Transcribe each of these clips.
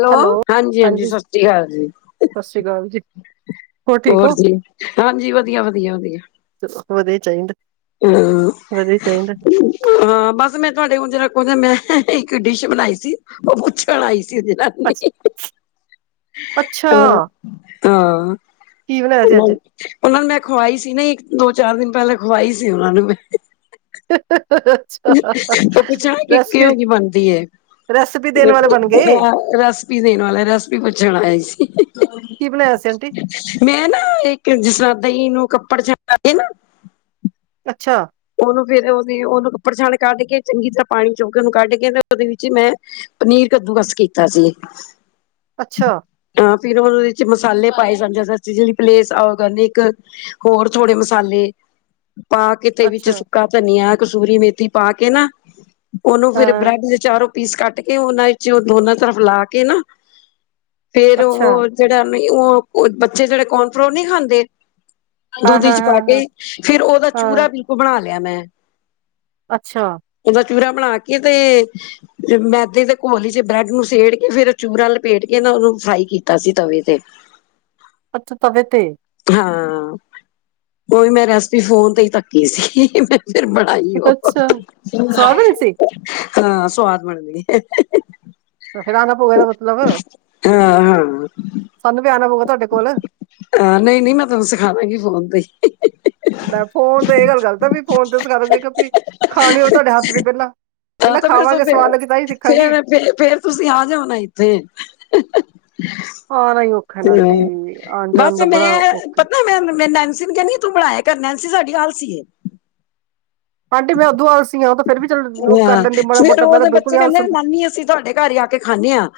Hello, ਹਾਂਜੀ- ਹਾਂਜੀ, ਸਤਿ ਸ਼੍ਰੀ ਅਕਾਲ ਜੀ ਸਤਿ ਸ੍ਰੀ ਅਕਾਲ ਜੀ ਠੀਕ ਹੋਰ ਹੋ ਜੀ, ਹਾਂਜੀ -ਵਧੀਆ, ਵਧੀਆ, ਵਧੀਆ ਵਧੀਆ ਚਾਹੀਦਾ, ਹਾਂ ਵਧੀਆ ਚਾਇਦੈ ਹਾਂ, ਬਸ ਮੈਂ ਤੁਹਾਡੇ ਹੁਣ [unintelligible] ਮੈਂ ਇੱਕ ਡਿਸ਼ ਬਣਾਈ ਸੀ, ਉਹ ਪੁੱਛਣ ਆਈ ਅੱਛ ਅੱਛਾ [unintelligible] ਓ ਕੀ ਬਣਾਇਆ ਸੀ ਅੱਜ ਉਹਨਾਂ ਨੂੰ ਮੈਂ ਖਵਾਈ ਸੀ ਨਾ, ਇੱਕ, ਦੋ, ਚਾਰ ਦਿਨ ਪਹਿਲਾਂ ਖਵਾਈ ਸੀ, ਉਹਨਾਂ ਨੂੰ ਮੈਂ [unintelligible] ਓ ਪੁੱਛਣਾ ਕਿ, ਰੈਸਪੀ ਕਿਹੋ ਜਿਹੀ ਬਣਦੀ ਏ? ਰੈਸਪੀ ਦੇਣ ਵਾਲੇ ਬਣ ਗਏ [unintelligible] ਰੈਸਪੀ ਪੁੱਛਣ ਆਈ ਸੀ ਕੀ ਬਣਾਇਆ ਸੀ ਐਂਟੀ? ਮੈਂ ਨਾ ਇੱਕ, ਜਿਸਰ੍ਹਾਂ ਦਹੀਂ ਨੂੰ ਕੱਪੜ ਪਾ ਕੇ ਨਾ ਅੱਛਾ ਓਨੂੰ ਫਿਰ, ਉਹਦੀ [unintelligible] ਕਢ ਕੇ, ਚੰਗੀ ਤਰ੍ਹਾਂ ਪਾਣੀ ਚੁ ਕੇ, ਓਨੂੰ ਕੱਢ ਕੇ ਤੇ, ਉਹਦੇ ਵਿੱਚ ਹੀ ਮੈਂ ਪਨੀਰ, ਕੱਦੂਕੱਸ ਕੀਤਾ ਸੀ। ਅੱਛਾ ਹਾਂ, ਫਿਰ ਓਦੇ ਮਸਾਲੇ ਪਾਏ ਜਾਂਦੇ [unintelligible] ਹੋਰ ਥੋੜੇ ਮਸਾਲੇ, ਪਾ ਕੇ ਤੇ ਵਿੱਚ ਅੱਛਾ ਸੁੱਕਾ ਧਨੀਆ, ਕਸੂਰੀ ਮੇਥੀ, ਪਾ ਕੇ ਨਾ, ਓਨੂੰ ਫੇਰ ਹਾਂ ਬ੍ਰੈਡ ਚਾਰੋਂ ਪੀਸ ਕੱਟ ਕੇ, ਓਨਾਂ ਵਿੱਚ ਦੋਨਾਂ ਤਰਫ ਲਾ ਕੇ ਨਾ, ਫੇਰ ਅੱਛਾ ਓ [unintelligible] ਬੱਚੇ ਜਿਹੜੇ ਕੋਰਨ ਫਰੋਲ ਨਹੀਂ ਖਾਂਦੇ? ਹਾਂ ਦੁਧ ਹਾਂ ਇਚ ਹਾਂ ਪਾ ਕੇ, ਹਾਂ ਫਿਰ ਓਦਾ ਹਾਂ ਚੂਰਾ ਬਿਲਕੁਲ ਬਣਾ ਲਿਆ ਮੈਂ ਅੱਛਾ ਦਾ ਚੂਰਾ ਬਣਾ ਕੇ ਤੇ ਮੈਦੇ ਦੇ ਘੋਲੀ ਚ ਬ੍ਰੈਡ ਨੂੰ ਸੇੜ ਕੇ, ਫੇਰ ਚੂੂਰਾਂ ਲਪੇਟ ਕੇ ਨਾ, ਉਹਨੂੰ ਫਰਾਈ ਕੀਤਾ ਸੀ। ਤਵੇ ਤੇ। [unintelligible] ਤਵੇ ਤੇ ਹਾਂ ਉਹੀ ਮੈਂ ਰੈਸਪੀ ਫੋਨ ਤੇ ਹੀ ਧੱਕੀ ਸੀ ਮੈਂ ਫਿਰ ਬ ਆਈਓ ਅੱਛਾ ਸਵਾਦ ਬਣੀ ਸੀ ਹਾਂ ਸਵਾਦ ਬਣਦੀ। ਫਿਰ ਆਉਣਾ ਪਊਗਾ ਇਹਦਾ ਮਤਲਬ ਹਾਂ ਹਾਂ ਸਾਨੂੰ ਵੀ, ਆਉਣਾ ਪਊਗਾ ਤੁਹਾਡੇ ਕੋਲ- ਹਾਂ, ਨਹੀਂ- ਨਹੀਂ, ਮੈਂ ਤੁਹਾਨੂੰ ਸਿਖਾ ਦਾਂਗੀ ਫੋਨ ਤੇ ਮੈ ਫੋਨ ਤੇ ਇਹ ਗੱਲ ਗਲਤ ਵੀ, ਫੋਨ ਤੇ ਸਿਖਾਂ ਦਾਗੀਂ, ਖਾਣੀ ਹੋ ਤੁਹਾਡੇ ਹੱਥ ਦੀ ਪਹਿਲਾਂ ਪਹਿਲਾਂ ਖਾਵਾਂਗੇ, ਸਵਾਦ ਲੱਗੀ -ਤਾਂ ਹੀ ਦੇਖਾਗੀ ਤੇ ਫਿਰ ਤੇ ਆ ਜਓਣਾ ਇੱਥੇ [unintelligible] ਆਣ ਜਾਣ ਹ--ਬਸ ਦਾ ਬੜਾ ਮੈਂ ਔਖਾ। ਪਤਾ, ਮੈਂ ਨੈਨਸੀ ਨੂੰ ਕਹਿੰ ਤੂੰ ਬਣਾਇਆ ਕਰ, ਨੈਨਸੀ ਸਾਡੀ ਆਾਲਸੀ ਏ ਆਂਟੀ ਮੈਂ ਉਦੋਂ ਆਲਸੀ ਆ ਉਹ ਤਾਂ ਫਿਰ ਵੀ ਚੱਲ ਉਹ ਕਰ ਹਾਂ ਲੈਂਦੀ ਮਾੜਾ ਫੇਰ ਮੋਟਾ ਮੈਂ ਤਾਂ ਉਹਦੇ ਬਿਲਕੁਲ ਬੱਚੇ ਹੀ ਕਹਿੰਦੇ ਆਲਸ ਨਾਨੀ ਅਸੀਂ ਤੁਹਾਡੇ ਘਰ ਆ ਕੇ ਖਾਂਦੇ ਹਾਂ।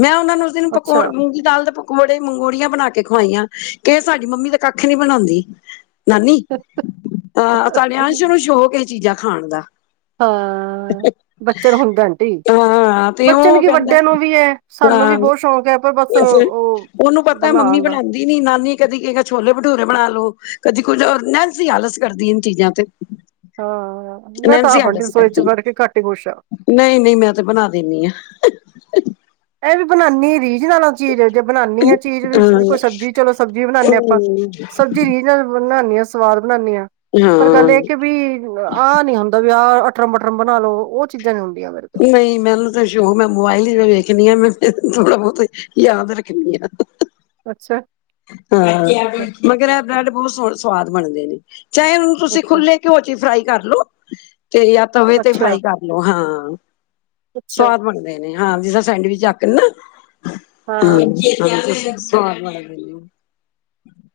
ਮੈਂ ਉਹਨਾ ਨੂੰ ਉਸ ਦਿਨ ਪਕੋ ਅੱਛਾ। ਮੂੰਗੀ ਦਾਲ ਦੇ ਪ ਪੌੜੇ ਮੰਗੋੜੀਆਂ ਬਣਾ ਕੇ ਖਵਾਈਆਂ, ਕਿ ਸਾਡੀ ਮੰਮੀ ਦਾ ਕੱਖ ਨਹੀਂ ਬਣਾਂਦੀ, ਨਾਨੀ, ਤਾਂ ਸਾਡੇ ਅੰਸ਼ ਨੂੰ ਸ਼ੌਕ ਚੀਜ਼ਾਂ ਖਾਣ ਦਾ ਹਾਂ, ਬੱਚੇ ਨੂੰ ਹੁੰਦਾ ਆਂਟੀ ਹਾਂ ਤੇ ਬੱਚਨ ਉਹ ਕੀ ਕਹਿੰਦਾ ਵੱਡਿਆਂ ਨੂੰ ਵੀ ਹੈ। ਸਾਨੂੰ ਵੀ ਹਾਂ ਬਹੁਤ ਸ਼ੌਕ ਹੈ, ਪਰ ਬਸ ਵੈਸੇ ਉਹ ਉਹਨੂੰ ਪਤਾ ਮੰਮੀ ਬਣਾਉਣ ਦਾ ਬਣਾ ਦੀ ਨੀ ਨਾਨੀ ਕਦੀ ਕਹੈਗਾ ਛੋਲੇ ਭਠੂਰੇ ਬਣਾ ਲੋ, ਕਦੀ ਕੁੱਝ ਨੇਨਸੀ ਆਲਸ ਕਰਦੀ ਇਹ ਚੀਜ਼ਾਂ ਤੇ ਹਾਂ, ਮੈਂ ਤਾਂ ਨੈਨਸੀ ਆਪ ਅੰਟੀ ਆਲਸ ਰਸੋਈ ਚ ਕਰਦੀ। ਬੜ ਕੇ ਕੱਟ ਹੀ ਕੁਛ ਹਾ ਨਹੀਂ ਨਹੀਂ ਮੈਂ ਤੇ ਬਣਾ ਦਿੰਦੀ ਆ, ਇਹ ਵੀ ਬਣਾਉਨੀ ਰੀਜ਼ ਨਾਲ ਆ ਚੀਜ਼ ਜੇ ਬਣਾਉਣੀ ਹ ਚੀਜ਼ ਵੀ ਹਾਂ ਕੋਈ ਸਬਜ਼ੀ ਚਲੋ ਸਬਜ਼ੀ ਬਣਾਨਦੇ ਆਪਾਂ ਸਬਜ਼ੀ ਰੀਝ ਨਾਲ, ਬਣਾਦੀ ਹਾਂ ਸਵਾਦ ਬਣਾਉਦੀ ਹਾਂ, ਪਰ ਗੱਲ ਹਾਂ ਇਹ ਕਿ ਵੀ ਆਹ ਨੀ ਹੁੰਦਾ ਵਿਆਹ ਪਟਰਮ ਬਟਰਮ ਬਣਾ ਲਓ ਉਹ ਚੀਜ਼ਾਂ ਵੀ ਨੀ ਆਉਂਦੀਆ ਮੈਨੂ ਨਹੀਂ ਮੈਨੂੰ ਤਾਂ ਸ਼ੌਕ ਮੈਂ ਮੋਬਾਇਲ ਹੀ ਵੇਖਣੀ ਹਾਂ ਮੈਂ ਥੋੜ੍ਹਾ ਬਹੁਤ, ਯਾਦ ਰੱਖਣੀ ਆ। ਅੱਛਾ। ਹਾਂ ਮਗਰ ਇਹ ਬ੍ਰੈਡ ਬਹੁਤ ਸਵਾਦ ਬਣਦੇ ਨੇ ਚਾਹੇ ਹੁਣ ਤੁਸੀਂ ਅੱਛਾ ਖੁੱਲੇ ਘਿਓ ਚੀ ਫਰਾਈ ਕਰ ਲੋ ਤੇ ਜਾਂ ਤਵੇ ਤੇ ਅੱਛਾ ਫਰਾਈ ਕਰ ਲੋ ਹਾਂ, ਅੱਛਾ ਸਵਾਦ ਬਣਦੇ ਨੇ ਹਾਂ ਜਿਸਦਾਂ ਸੈਂਡਵਿਚ ਆਖਣ ਨਾ ਹ ਹਾਂ ਹਮ ਸਵਾਦ ਬਣਦੇ ਨੇ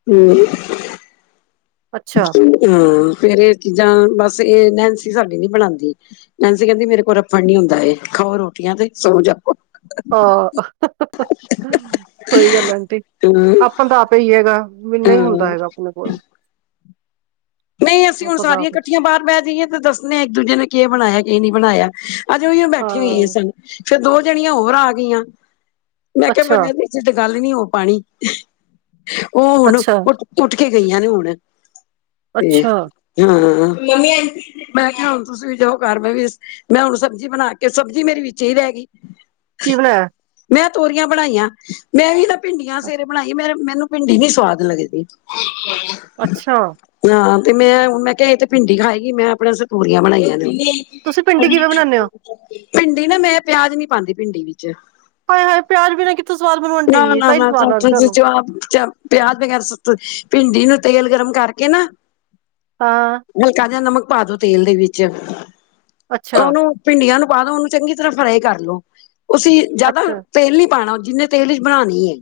ਹਮ ਅੱਛਾ ਹਮ ਫੇਰ ਇਹ ਚੀਜ਼ਾਂ ਬਸ ਇਹ ਨੈਨਸੀ ਸਾਡੀ ਨੀ ਬਣਾਉਂਦੀ, ਨੈਨਸੀ ਕਹਿੰਦੀ ਮੇਰੇ ਕੋਲ ਰੱਫੜ ਨੀ ਹੁੰਦਾ ਖਾਓ ਰੋਟੀਆਂ ਤੇ ਸੋ ਜਾਓ ਆਹ ਸਹੀ ਗੱਲ ਆਂਟੀ ਹਮ ਆਪਾਂ ਦਾ ਆਪ ਹੀ ਹੈਗਾ। ਮੈਨੂੰ ਹੀ ਹਮ ਹੁੰਦਾ ਹੈਗਾ ਆਪਣੇ ਕੋਲ। ਨਹੀਂ ਅਸੀਂ ਹੁਣ ਆਪਾਂ ਤਾਂ ਸਾਰੀਆਂ ਆਪ ਇਕੱਠੀਆਂ ਬਾਹਰ ਬਹਿ ਜਾਈਏ ਤੇ ਦੱਸਦੇ ਹਾਂ ਇੱਕ ਦੂਜੇ ਨੇ ਕੀ ਬਣਾਇਆ ਕਿ ਨਹੀਂ ਬਣਾਇਆ। ਅੱਜੇ ਉਹੀ ਉਹ ਬੈਠੇ ਹੋਈ ਹੈ ਹਾਂ ਸਨ ਫੇਰ ਦੋ ਜਣੀਆਂ ਹੋਰ ਆ ਗਈਆਂ ਮੈਂ ਕਿਹਾ ਅੱਛਾ ਬਨਿਆ ਤੇ ਗੱਲ ਨੀ ਹੋ ਪਾਣੀ ਉਹ ਹੁਣ ਉ ਅੱਛਾ ਉੱਠ ਕੇ ਗਈਆਂ ਨੇ ਹੁਣ ਤੇ ਅੱਛਾ ਹਾਂ ਮੰ ਮੈਂ ਕਿਹਾ ਹੁਣ ਤੁਸੀਂ ਵੀ ਜਾਓ ਘਰ ਮੈਂ ਵੀ ਮੈਂ ਹੁਣ ਸਬਜ਼ੀ ਬਣਾ ਕੇ ਸਬਜ਼ੀ ਮੇਰੀ ਵਿੱਚ ਹੀ ਰਹਿ ਗਈ। ਕੀ ਬਣਾਇਆ? ਮੈਂ ਤੋਰੀਆਂ ਬਣਾਈਆਂ ਮੈਂ ਵੀ ਇਹਦਾ ਭਿੰਡੀਆਂ ਸਵੇਰੇ ਬਣਾਈ ਮੈਨੂੰ ਭਿੰਡੀ ਨੀ ਸਵਾਦ ਲੱਗਦੀ। ਅੱਛਾ। ਹਾਂ ਤੇ ਮੈਂ ਮੈਂ ਕਿਹਾ ਇਹ ਤੇ ਭਿੰਡੀ ਖਾਏਗੀ ਮੈਂ ਆਪਨੇ ਵਾਸਤੇ ਤੋਂਰੀਆਂ ਬਣਾਈਆਂ ਨੇ। ਤੁਸੀਂ ਭਿੰਡੀ ਕਿਵੇਂ ਬਣਾਉਂਦੇ ਹੋ ਭਿੰਡੀ ਨਾ ਮੈਂ ਪਿਆਜ ਨੀ ਪਾਉਦੀ ਭਿੰਡੀ ਵਿੱਚ। ਹਾਏ-ਹਾਏ ਪਿਆਜ ਬਿਨਾਂ ਕਿੱਥੋਂ ਸਵਾਦ ਬਣੂ ਨਾ, ਆਂਟੀ, ਨਾ, ਤਾਂ ਹੀ ਨਾ ਸਵਾਦ ਲੱਗਦਾ ਚਾ, ਤੁਹਾਨੂੰ ਚਾ ਪਿਆਜ ਵਗੈਰਾ ਸੂਟ, ਭਿੰਡੀ ਨੂੰ ਤੇਲ ਗਰਮ ਕਰਕੇ ਨਾ ਹਾਂ। ਹਲਕਾ ਜਿਹਾ ਨਮਕ ਪਾ ਦੋ ਤੇਲ ਦੇ ਵਿੱਚ, ਅੱਛਾ, ਉਹਨੂੰ ਭਿੰਡੀਆਂ ਨੂੰ ਪਾਦੋ ਉਹਨੂੰ ਚੰਗੀ ਤਰ੍ਹਾਂ ਫਰਾਈ ਕਰ ਲੋ ਅਸੀਂ ਜਿਆਦਾ ਅੱਛਾ, ਤੇਲ ਨੀ ਪਾਉਣਾ ਜਿੰਨੇ ਤੇਲ ਚ ਬਣਾਉਣੀ ਏ।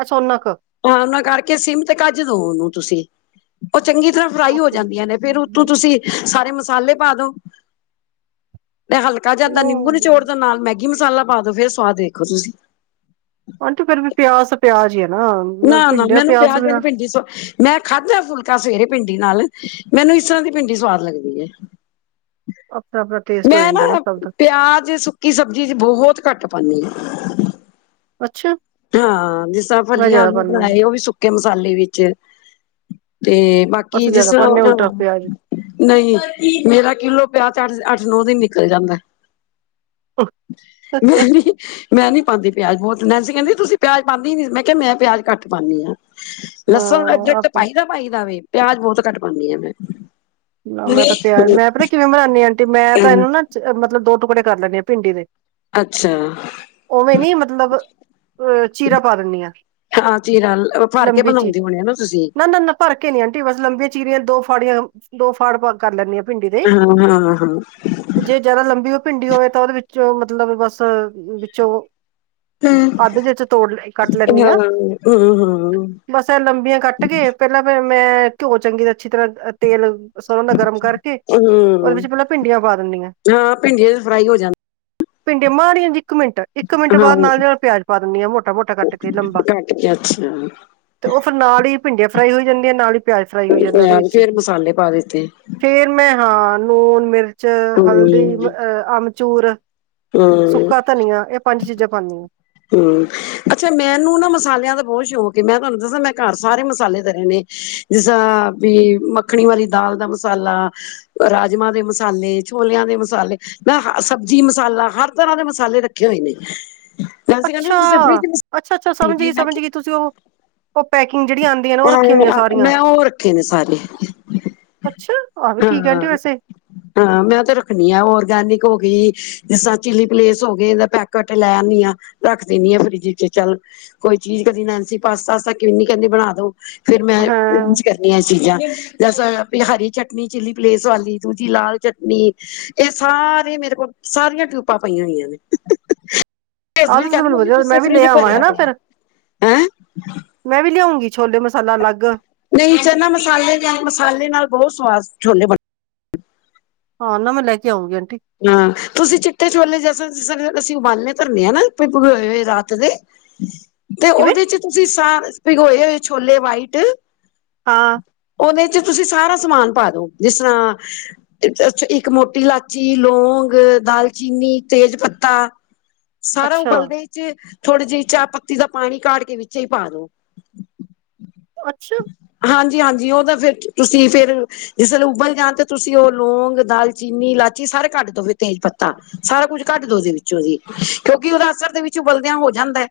ਅੱਛਾ ਓਨਾ ਕ ਹ ਉਹਨਾਂ ਕਰਕੇ ਸਿਮ ਤੇ ਕੱਜ ਦੋ ਉਹਨੂੰ ਤੁਸੀਂ ਉਹ ਚੰਗੀ ਤਰ੍ਹਾਂ ਫਰਾਈ ਹੋ ਓਕੇ। ਜਾਂਦੀਆਂ ਨੇ ਫੇਰ ਉਤੋਂ ਤੁਸੀਂ ਸਾਰੇ ਮਸਾਲੇ ਪਾ ਦੋ ਤੇ ਹਲਕਾ ਕਜ ਓ ਇਦਾਂ ਨਿੰਬੂ ਨਿਚੋੜ ਦੋ ਨਾਲ ਮੈਗੀ ਮਸਾਲਾ ਪਾ ਦੋ ਫੇਰ ਸਵਾਦ ਦੇਖੋ ਤੁਸੀਂ। ਆਂਟੀ ਫੇਰ ਵੀ ਪਿਆਸ ਪਿਆਜ ਹੀ ਆ ਨਾ। ਨਾ ਨਾ ਭਿੰਡੀਆਂ ਮੈਨੂੰ ਤੋਂ ਪਿਆਜ ਵਾਲੀ ਬਿਨਾਂ ਭਿੰਡੀ ਸ ਮੈਂ ਖਾਧਾ ਫੁਲਕਾ ਸਵੇਰੇ ਭਿੰਡੀ ਨਾਲ ਮੈਨੂੰ ਇਸ ਤਰ੍ਹਾਂ ਦੀ ਭਿੰਡੀ ਸਵਾਦ ਲੱਗਦੀ ਹੈ। ਆਪਣਾ-ਆਪਣਾ ਟੇਸਟ ਹੋ ਮੈਂ ਜਾਂਦਾ ਨਾ ਸਭ ਦਾ, ਪਿਆਜ ਕਿ ਸਬਜ਼ੀ ਚ ਬੋਹਤ ਘੱਟ ਪਾਨੀ ਅੱਛਾ ਆ, ਹਾਂ ਜਿਸ ਤਰ੍ਹਾਂ ਮੈਂ ਫਲੀਆਂ ਜ਼ਿਆਦਾ ਆਲੂ ਪਾਨੀ ਆ, ਬਨਾਏ ਉਹ ਵੀ ਸੁੱਕੇ ਮਸਾਲੇ ਵਿੱਚ ਤੇ ਬਾ ਕੀ ਅਸੀਂ ਜਿਸ ਜ਼ਿਆਦਾ ਪਾਨੇ ਆ ਤਰਾਂ ਉਲਟਾ ਪਿਆਜ। ਨਹੀਂ, ਮੇਰਾ ਕਿਲੋ ਪਿਆ ਚ ਅੱਠ, ਅੱਠ-ਨੋ ਦਿਨ ਨਿਕਲ ਜਾਂਦਾ ਐ। ਮੈਂ ਨੀ, ਮੈਂ ਨੀ ਪਾਂਦੀ ਪਿਆਜ ਬਹੋਤ, ਨੈਂਸੀ ਕਹਿੰਦੀ ਤੁਸੀਂ ਪਿਆਜ ਪਾਂਦੇ ਨੀ ਮੈਂ ਮੈਂ ਪਿਆਜ ਘੱਟ ਪਾਨੀ ਆਂ, ਲਸਨ ਅਦਰਕ ਹਾਂ ਤੇ ਆਪ ਪਾਈਦਾ ਪਾਈ ਦਾ ਵੇ, ਪਿਆਜ ਬੋਤ ਘੱਟ ਪਾਨੀ ਆ ਮੈਂ। ਨਾ ਮੈਂ ਤਾਂ ਪਿਆਜ ਮੈਂ ਪਤਾ ਕਿਵੇਂ ਬਨਾਨੀ ਆਂਟੀ? ਮੈਂ ਤਾਂ ਹੂੰ, ਇਹਨੂੰ ਨਾ ਮਤਲਬ ਦੋ ਟੁਕੜੇ ਕਰ ਲੈਨੀ ਆਂ ਭਿੰਡੀ ਦੇ। ਅੱਛਾ। ਉਵੇਂ ਨੀ ਮਤਲਬ ਅ ਚੀਰਾ ਪਾ ਦਿੰਨੀ ਆਂ। ਹਾਂ ਚੀਰਾ ਭਰ ਕੇ ਬਣਾਉਂਦੇ ਹੋਣੇ ਨਾ ਤੁਸੀਂ। ਨਾ ਨਾ ਨਾ ਭਰ ਕੇ ਨੀ ਆਂਟੀ, ਬਸ ਲੰਬੀਆਂ ਚੀਰੀਆਂ ਦੋ ਫਾੜੀਆਂ ਦੋ ਫਾੜ ਭਰ ਕਰ ਲੈਂਨੀ ਆਂ ਭਿੰਡੀ ਦੇ। ਹਾਂ ਹਾਂ ਹਾਂ। ਤੇ ਜੇ ਜ਼ਿਆਦਾ ਲੰਬੀ ਭਿੰਡੀ ਹੋਵੇ ਤਾਂ ਉਹਦੇ ਵਿੱਚੋਂ ਮਤਲਬ ਬਸ ਵਿੱਚੋਂ ਅੱਧ ਵਿੱਚ ਤੋੜ, ਕੱਟ ਲੈਂਨੀ ਹਾਂ ਆਂ। ਹੂੰ ਹੂੰ ਬਸ ਲੰਬੀਆਂ ਕੱਟ ਕੇ ਪਹਿਲਾਂ ਫੇਰ ਮੈਂ ਘਿਓ ਚੰਗੀ, ਅੱਛੀ ਤਰ੍ਹਾਂ ਤੇਲ ਬਸ ਓਸ ਨਾਲ ਗਰਮ ਕਰਕੇ ਉਹਦੇ ਵਿੱਚ ਹੂੰ ਪਹਿਲਾਂ ਭਿੰਡੀਆਂ ਪਾ ਦੇਨੀ ਆਂ। ਹਾਂ ਭਿੰਡੀਆਂ ਚ ਫਰਾਈ ਹੋ ਜਾਂ ਭਿੰਡੀ ਮਾੜੀਆਂ ਜੀ ਇੱਕ ਮਿੰਟ ਇੱਕ ਮਿੰਟ ਹਾਂ ਬਾਦ ਨਾਲੇ ਨਾਲ ਪਿਆਜ ਪਾ ਦੇਨੀ ਆਂ ਮੋਟਾ-ਮੋਟਾ ਕੱਟ ਕੇ ਲੰਬਾ। ਕੱਟ ਕੇ ਅੱਛਾ ਤੇ ਉਹ ਫਿਰ ਨਾਲ ਹੀ ਭਿੰਡੀਆਂ ਫਰਾਈ ਹੋਈ ਜਾਂਦੀਆਂ, ਨਾਲ ਹੀ ਪਿਆਜ ਫਰਾਈ ਹੋ ਜਾਂਦਾ ਉਹਦੇ ਵਿੱਚ। ਫੇਰ ਹੀ ਮਸਾਲੇ ਪਾ ਦਿੱਤੇ। ਫੇਰ ਮੈਂ ਹਾਂ ਲੂਣ ਮਿਰਚ, ਹੂੰ ਹਲਦੀ ਅ ਅਮਚੂਰ ਹੂੰ ਸੁੱਕਾ ਧਨੀਆ ਇਹ ਪੰਜ ਚੀਜ਼ਾਂ ਪਾਨੀ ਆ। ਹੂੰ, ਅੱਛਾ ਮੈਨੂੰ ਨਾ ਮਸਾਲਿਆਂ ਦਾ ਬੋਤ ਸ਼ੌਂਕ ਏ, ਮੈਂ ਤੁਹਾਨੂੰ ਦੱਸਾਂ ਮੈਂ ਘਰ ਸਾਰੇ ਮਸਾਲੇ ਧਰੇ ਨੇ ਜਿਸ ਤਾ ਵੀ ਮੱਖਣੀ ਵਾਲੀ ਦਾਲ ਦਾ ਮਸਾਲਾ ਰਾਜਮਾਂ ਦੇ ਮਸਾਲੇ, ਛੋਲਿਆਂ ਦੇ ਮਸਾਲੇ ਹਾਂ-ਹਾਂ, ਸਬਜ਼ੀ ਮਸਾਲਾ, ਹਰ ਤਰ੍ਹਾਂ ਦੇ ਮਸਾਲੇ ਰੱਖੇ ਹੋਏ ਨੇ। ਵੈਸੇ ਕਹਿੰਦੇ ਅੱਛਾ, ਤੁਸੀਂ ਫਰਿਜ ਅੱਛਾ-ਅੱਛਾ, ਸਮਝ ਗਈ, ਮੈਂ ਸਮਝ ਗਈ ਤੁਸੀਂ ਉਹ ਓ ਪੈਕਿੰਗ ਜਿਹੜੀਆਂ ਆਂਦੀਆਂ ਨੇ ਉਹ ਕਿਹਾ ਰੱਖੀ ਹੋਈਆਂ ਸਾਰੀਆਂ। ਮੈਂ ਉਹ ਰੱਖੇ ਨੇ ਅੱਛਾ। ਆਹ ਵੀ ਠੀਕ ਹੈ ਆਂਟੀ ਵੈਸੇ ਹਾਂ-ਹਾਂ ਮੈਂ ਤੇ ਰੱਖਨੀ ਆ ਔਰਗੈਨਿਕ ਹੋ ਗੀ। ਜਿਸ ਤਰ੍ਹਾਂ ਚਿੱਲੀ ਪਲੇਸ ਹੋ ਗਏ ਦਾ ਪੈਕਟ ਲੈ ਆਨੀ ਆ, ਰੱਖ ਦੇ ਨੀ ਆਂ ਫਰਿਜ ਚ ਚੱਲ ਕੋਈ ਚੀਜ਼ ਕਦੀ ਨੈਨਸੀ ਪਾਸਤਾ-ਵਾਸਤਾ ਕਿੰਨੀ ਕਹਿੰਦੀ ਬਣਾ ਦੋ। ਫੇਰ ਮੈਂ ਹਾਂ ਉਂਝ ਕਰਨੀਆਂ ਐ ਚੀਜ਼ਾਂ ਜਿਸ ਤਰਾਂ ਹਰੀ ਚਟਨੀ ਨੀ ਚਿੱਲੀ ਪਲੇਸ ਵਾਲੀ, ਦੂਜੀ ਲਾਲ ਚਟਨੀ ਇਹ ਸਾਰੇ ਮੇਰੇ ਕੋਲ, ਸਾਰੀਆਂ ਟਿਊਪਾਂ ਪਈਆਂ ਹੋਈਆਂ ਨੇ। ਆਹ ਮੀਨ ਤਾਂ ਕਹਿੰਦੇ ਮੈਨੂੰ ਮੰਮੀ ਵਧੀਆ ਤੁਸੀ ਤੇ ਮੈਂ ਵੀ ਲੈ ਫਰਿਜ ਆਵਾਂ ਭਰਿਆ ਹਨਾ ਪਿਆ ਫਿਰ ਐ। ਹੈਂ। ਮੈਂ ਵੀ ਲਿਆਉਂਗੀ ਛੋਲੇ ਮਸਾਲਾ ਅਲੱਗ। ਨਹੀਂ ਚਨਾ ਮਸਾਲੇ ਨਾਲ, ਮਸਾਲੇ ਨਾਲ ਬਹੁਤ ਸਵਾਦ ਛੋਲੇ ਬਣ ਹਾਂ ਨਾਂ ਮੈਂ ਲੈ ਕੇ ਆਉਗੀ ਆਂਟੀ। ਹਾਂ ਤੁਸੀਂ ਚਿੱਟੇ ਛੋਲੇ ਜੈਸੇ ਜਿਸ ਤਰਾਂ ਅਸੀਂ ਉਬਾਲਨੇ ਪਰਨੇ ਆ ਨਾ ਭੀਗੇ ਹੋਏ ਰਾਤ ਦੇ। ਤੇ ਕਿਵੇਂ ਉਹਦੇ ਚ ਤੁਸੀਂ ਸ ਭਿਗੋਏ ਹੋਏ ਛੋਲੇ ਵਾਈਟ ਹਾਂ। ਉਹਦੇ ਚ ਤੁਸੀਂ ਸਾਰਾ ਸਮਾਨ ਪਾ ਦੋ ਜਿਸ ਤਰ੍ਹਾਂ [unintelligible] ਇੱਕ ਮੋਟੀ ਲਾ ਚੀ, ਲੋਂਂਗ, ਦਾਲਚੀਨੀ, ਤੇਜ-ਪੱਤਾ ਸਾਰਾ ਅੱਛਾ ਉਬਲਦੇ ਵਿੱਚ ਥੋੜ੍ਹੀ ਜੀ ਚਾਹ ਪੱਤੀ ਦਾ ਪਾਣੀ ਕਾਢ ਕੇ ਵਿੱਚੇ ਈ ਪਾ ਦੋ। ਅੱਛਾ। ਹਾਂਜੀ-ਹਾਂਜੀ, ਉਹ ਤਾਂ ਫੇਰ, ਤੁਸੀਂ ਫੇਰ ਜਿਸ ਵੇਲੇ ਉਬਲ ਜਾਣ ਤੇ ਤੁਸੀਂ ਉਹ ਲੌਂਗ, ਦਾਲਚੀਨੀ, ਲਾ ਚੀ ਸਾਰੇ ਕੱਟ ਦੋਵੇ ਤੇਜ-ਪੱਤਾ, ਸਾਰਾ ਕੁੱਝ ਕੱਟ ਦੋ ਓਦੇ ਵਿੱਚੋਂ ਦੀ ਕਿਉਂਕਿ ਉਹਦਾ ਅਸਰ ਦੇ ਵਿੱਚ ਵਿੱਚ ਉਬਾਲਦੀਆਂ ਹੋ ਜਾਂਦਾ ਐ।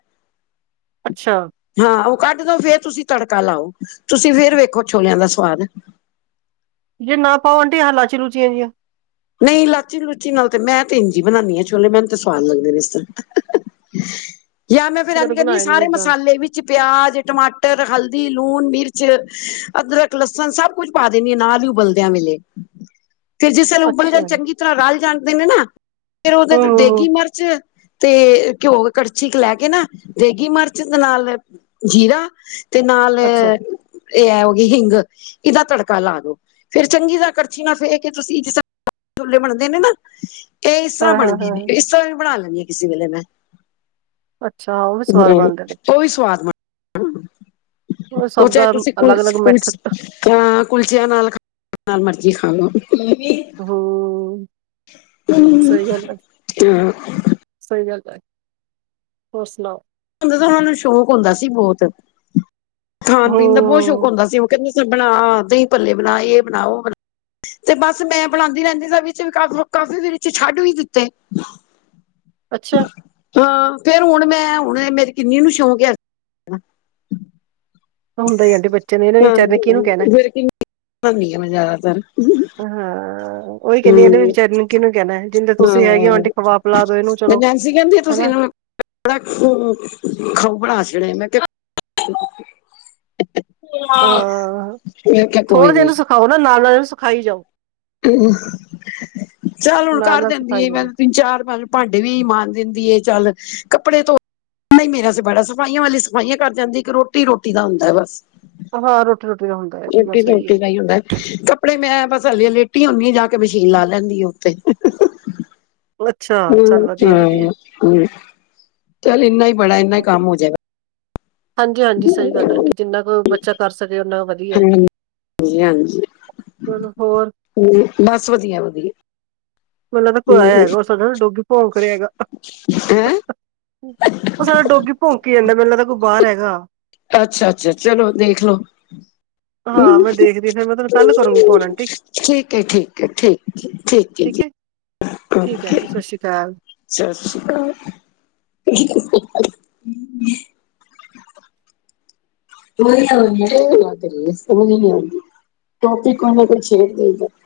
ਅੱਛਾ। ਹਾਂ ਉਹ ਕੱਢ ਦੋ ਫੇਰ ਤੁਸੀਂ ਤੜਕਾ ਲਾਓ, ਤੁਸੀਂ ਫੇਰ ਵੇਖੋ ਛੋਲਿਆਂ ਦਾ ਸਵਾਦ। ਜੇ ਨਾ ਪਾਓ ਆਂਟੀ ਆਹ ਇਲਾਚੀ ਲੂਚੀਆਂ ਜਹੀਆਂ। ਨਹੀਂ ਲਾਚੀ ਲੂਚੀ ਨਾਲ ਤੇ ਮੈਂ ਤੇ ਇੰਜ ਹੀ ਬਣਾਣੀ ਆ ਛੋਲੇ, ਮੈਨੂੰ ਤੇ ਸਵਾਦ ਲੱਗਦੇ ਨੇ ਇਸ ਤਰ। ਜਾਂ ਮੈਂ ਫੇਰ ਅਸੀਂ ਐਜ ਕਦੇ ਕਹਨੀ ਬਣਾਏ ਨੀ ਸਾਰੇ ਏਦਾਂ ਮਸਾਲੇ ਵਿਚ ਪਿਆਜ, ਟਮਾਟਰ, ਹਲਦੀ, ਲੂਣ, ਮਿਰਚ, ਅਦਰਕ ਲਸਣ ਸਭ ਕੁੱਝ ਪਾ ਦਿੰਦੀ ਆ, ਨਾਲ ਹੀ ਉਬਲਦਿਆਂ ਵੇਲੇ ਫਿਰ ਜਿਸ ਵੇਲੇ ਉਬਲ ਜਾਣ ਅੱਛਾ ਚੰਗੀ ਤਰ੍ਹਾਂ ਰਲ ਜਾਂਣਦੇ ਨੇ ਨਾ ਫੇਰ ਉਹਦੇ ਹੂੰ ਚ ਹੂੰ ਦੇਗੀ ਹੂੰ ਮਰਚ ਤੇ ਘਿਓ ਕੜਛੀ ਕ ਲੈ ਕੇ ਨਾ ਦੇਗੀ ਮਿਰਚ ਦੇ ਨਾਲ ਜੀਰਾ। ਤੇ ਨਾਲ ਅੱਛਾ ਇਹ ਐ ਹੋ ਗਈ ਹਿੰਗ, ਇਹਦਾ ਤੜਕਾ ਲਾ ਦੋ ਫੇਰ ਚੰਗੀ ਤਰ ਕੜਛੀ ਨਾਲ ਫੇ ਕੇ ਤੁਸੀਂ ਜਿਸਾ ਛੋਲੇ ਬਣਦੇ ਨੇ ਨਾ, ਇਹ ਇਸਰ੍ਹਾਂ ਹਾਂ ਹਾਂ ਬਣਦੇ ਨੇ ਹਾਂ ਇਸਰਾਂ ਵੀ ਬਣਾ ਲੈਂਨੇ। ਕਿਸੇ ਵੇਲੇ ਮੈਂ, ਅੱਛਾ ਉਹ ਵੀ ਸਵਾਦ ਹੂੰ ਬਣਦੇ ਨੇ ਉਹ ਵੀ ਸਵਾਦ ਬਣ ਉਹ ਸਭ ਚਾਹੇ ਦਾ ਤੁਸੀਂ ਅਲੱਗ ਅਲੱਗ ਕੁਲਸ-ਕੁਲਸ ਮੈਥਡ ਤਾਂ ਕੁਲਚਿਆਂ ਨਾਲ [inaudible] ਜਿਹਦੇ ਨਾਲ ਮਰਜੀ ਖਾ ਲੋ। ਹੂੰ ਸਹੀ ਗੱਲ ਹੈ, [unintelligible] ਸਹੀ ਗੱਲ ਐ, ਹੋਰ ਸੁਣਾਓ? ਹੁੰਦਾ ਤਾਂ ਸਾਨੂੰ ਸ਼ੌਕ ਹੁੰਦਾ ਸੀ ਬਹੁਤ, ਖਾਣ ਪੀਣ ਦਾ ਬਹੁਤ ਸ਼ੌਕ ਹੂੰ, ਹੁੰਦਾ ਸੀ ਉਹ ਕਹਿੰਦੇ ਸੀ, ਬਣਾ ਦਹੀਂ ਪੱਲੇ ਬਣਾ ਇਹ ਬਣਾ, ਉਹ ਬਣ ਤੇ ਬਸ ਮੈਂ ਬਣਾਦੀ ਰਹਿੰਦੀ ਸਾਂ ਵਿੱਚ ਕਾਫੀ ਫਿਰ, ਕਾਫੀ ਦੇ ਵਿੱਚ ਛੱਡ ਵੀ ਦਿੱਤੇ। [inaudible] ਅੱਛਾ। ਹਾਂ ਫੇਰ ਹੁਣ ਮੈਂ ਹੁਣ ਮੇਰੀ ਕਿੰਨੀ ਨੂੰ ਸ਼ੌਂਕ ਆ। ਹੁੰਦਾ ਹੀ ਆਂਟੀ ਬੱਚੇ ਨੇ ਇਹਨੇ ਹਾਂ ਵਿਚਾਰੇ ਨੇ ਕੀਨੂੰ ਕਹਿਣਾ। ਫਿਰ ਕਿੰਨੀ [unintelligible] ਮੈਂ ਜ਼ਿਆਦਾਤਰ। ਹਾਂ, ਉਹੀ ਕਹਿੰਦੀ ਇਹਨੇ ਵੀ ਹੁੰ, ਵਿਚਾਰੇ ਨੂੰ ਕਿਹਨੂੰ ਕਹਿਣਾ ਹੈ, ਜਿੰਦੇ ਤੁਸੀਂ ਹੈਗੇ ਹੋ ਹਾਂ ਆਂਟੀ ਖਵਾ ਪਿਲਾ ਦੋ ਇਹਨੂੰ ਤੇ ਚਲੋ ਨੈਂਸੀ ਕਹਿੰਦੇ ਤੁਸੀਂ ਹਨਾ। ਨਾ [unintelligible] ਖਾਊ ਬਣਾ ਛੜੇ ਨੇ ਮੈਂ ਕਿਹਾ [unintelligible] ਮੈਂ ਕਿਹਾ ਕੋਈ ਨੀ। ਖਾਓ ਨਾ ਨਾਲ-ਨਾਲ ਸਖਾਈ ਜਾਓ। ਚੱਲ ਹੁਣ ਨਾਲ ਕਰ ਨਾਲ ਦੇਂਦੀ ਸਿਖਾਈ ਆ ਮੈ। ਜਾਓ। ਤਿੰਨ-ਚਾਰ-ਪੰਜ ਭਾਵੇਂ ਭਾਂਡੇ ਵੀ ਮਾਂਜ ਦਿੰਦੀ ਏ ਚੱਲ, ਕੱਪੜੇ ਧੋ ਨਹੀਂ ਮੇਰਾ ਆਸਤੇ ਬੜਾ ਸਫਾਈਆਂ ਵਾਲੀ ਸਫਾਈਆਂ ਕਰ ਜਾਂਦੀ, ਇੱਕ ਰੋਟੀ-ਰੋਟੀ ਦਾ ਹੁੰਦਾ ਬਸ। ਹਾਂ, ਰੋਟੀ-ਰੁਟੀ ਦਾ ਹੁੰਦਾ, ਇਹ ਤੇ ਗੱਲ ਰੋਟੀ ਤਾਂ ਸਹੀ ਰੋਟੀ ਏ। ਦਾ ਹੀ ਹੁੰਦਾ ਹੈ। ਕੱਪੜੇ ਮੈਂ ਬਸ ਹਾਲੀ ਲੇਟੀ ਹੁੰਦੀ ਆ ਜਾ ਕੇ ਮਸ਼ੀਨ ਲਾ ਲੈਂਦੀ ਆ ਉੱਥੇ ਅੱਛਾ ਚੱਲ ਹੁੰ ਵਧੀਆ ਹਾਂ ਵਧੀਆ। ਹੁੰ ਚੱਲ ਇੰਨਾ ਹੀ ਬੜਾ ਇੰਨਾ ਹੀ ਕੰਮ ਹੋ ਜਾਏਗਾ। ਹਾਂਜੀ ਹਾਂਜੀ ਸਹੀ ਗੱਲ ਹੈ ਜਿੰਨਾ ਕੋਈ ਬੱਚਾ ਕਰ ਸਕੇ ਉਹਨਾ ਵਧੀ ਹਾਂ ਹ ਜੀ ਹਾਂਜੀ ਚਲੋ ਹੋਰ ਬਸ ਵਧੀਆ ਵਧੀਆ। ਮੈਨੂੰ ਲਗਦਾ ਕੋਈ ਆਯਾ ਹੈਗਾ ਉਹ ਸਾਡਾ ਨਾ ਡੋਗੀ ਭੋਂਕ ਰਿਆ ਹੈਗਾ। ਹੈ ਉਹ ਸਾਡਾ ਡੋਗੀ ਭੋਂਕੀ ਜਾਂਦਾ ਮੈਨੂੰ ਲਗਦਾ ਕੋਈ ਬਾਹਰ ਹੈਗਾ। ਅੱਛਾ-ਅੱਛਾ। ਚਲੋ ਦੇਖ ਲੋੋ। ਹਾਂ ਮੈਂ ਦੇਖਦੀ ਫਿਰ ਮੈਂ ਤੁਹਾਨੂੰ ਕੱਲ ਕਰੂੰਗੀ ਫੋਨ ਆਂਟੀ ਠੀਕ ਐ, ਠੀਕ ਐ, ਠੀਕ। ਠੀਕ ਐ ਜੀ। ਠੀਕ ਐ ਓਕੇ ਆਂਟੀ, ਸਤਿ ਸ਼੍ਰੀ ਅਕਾਲ। ਸਤਿ ਸ਼੍ਰੀ ਅਕਾਲ। [unintelligible]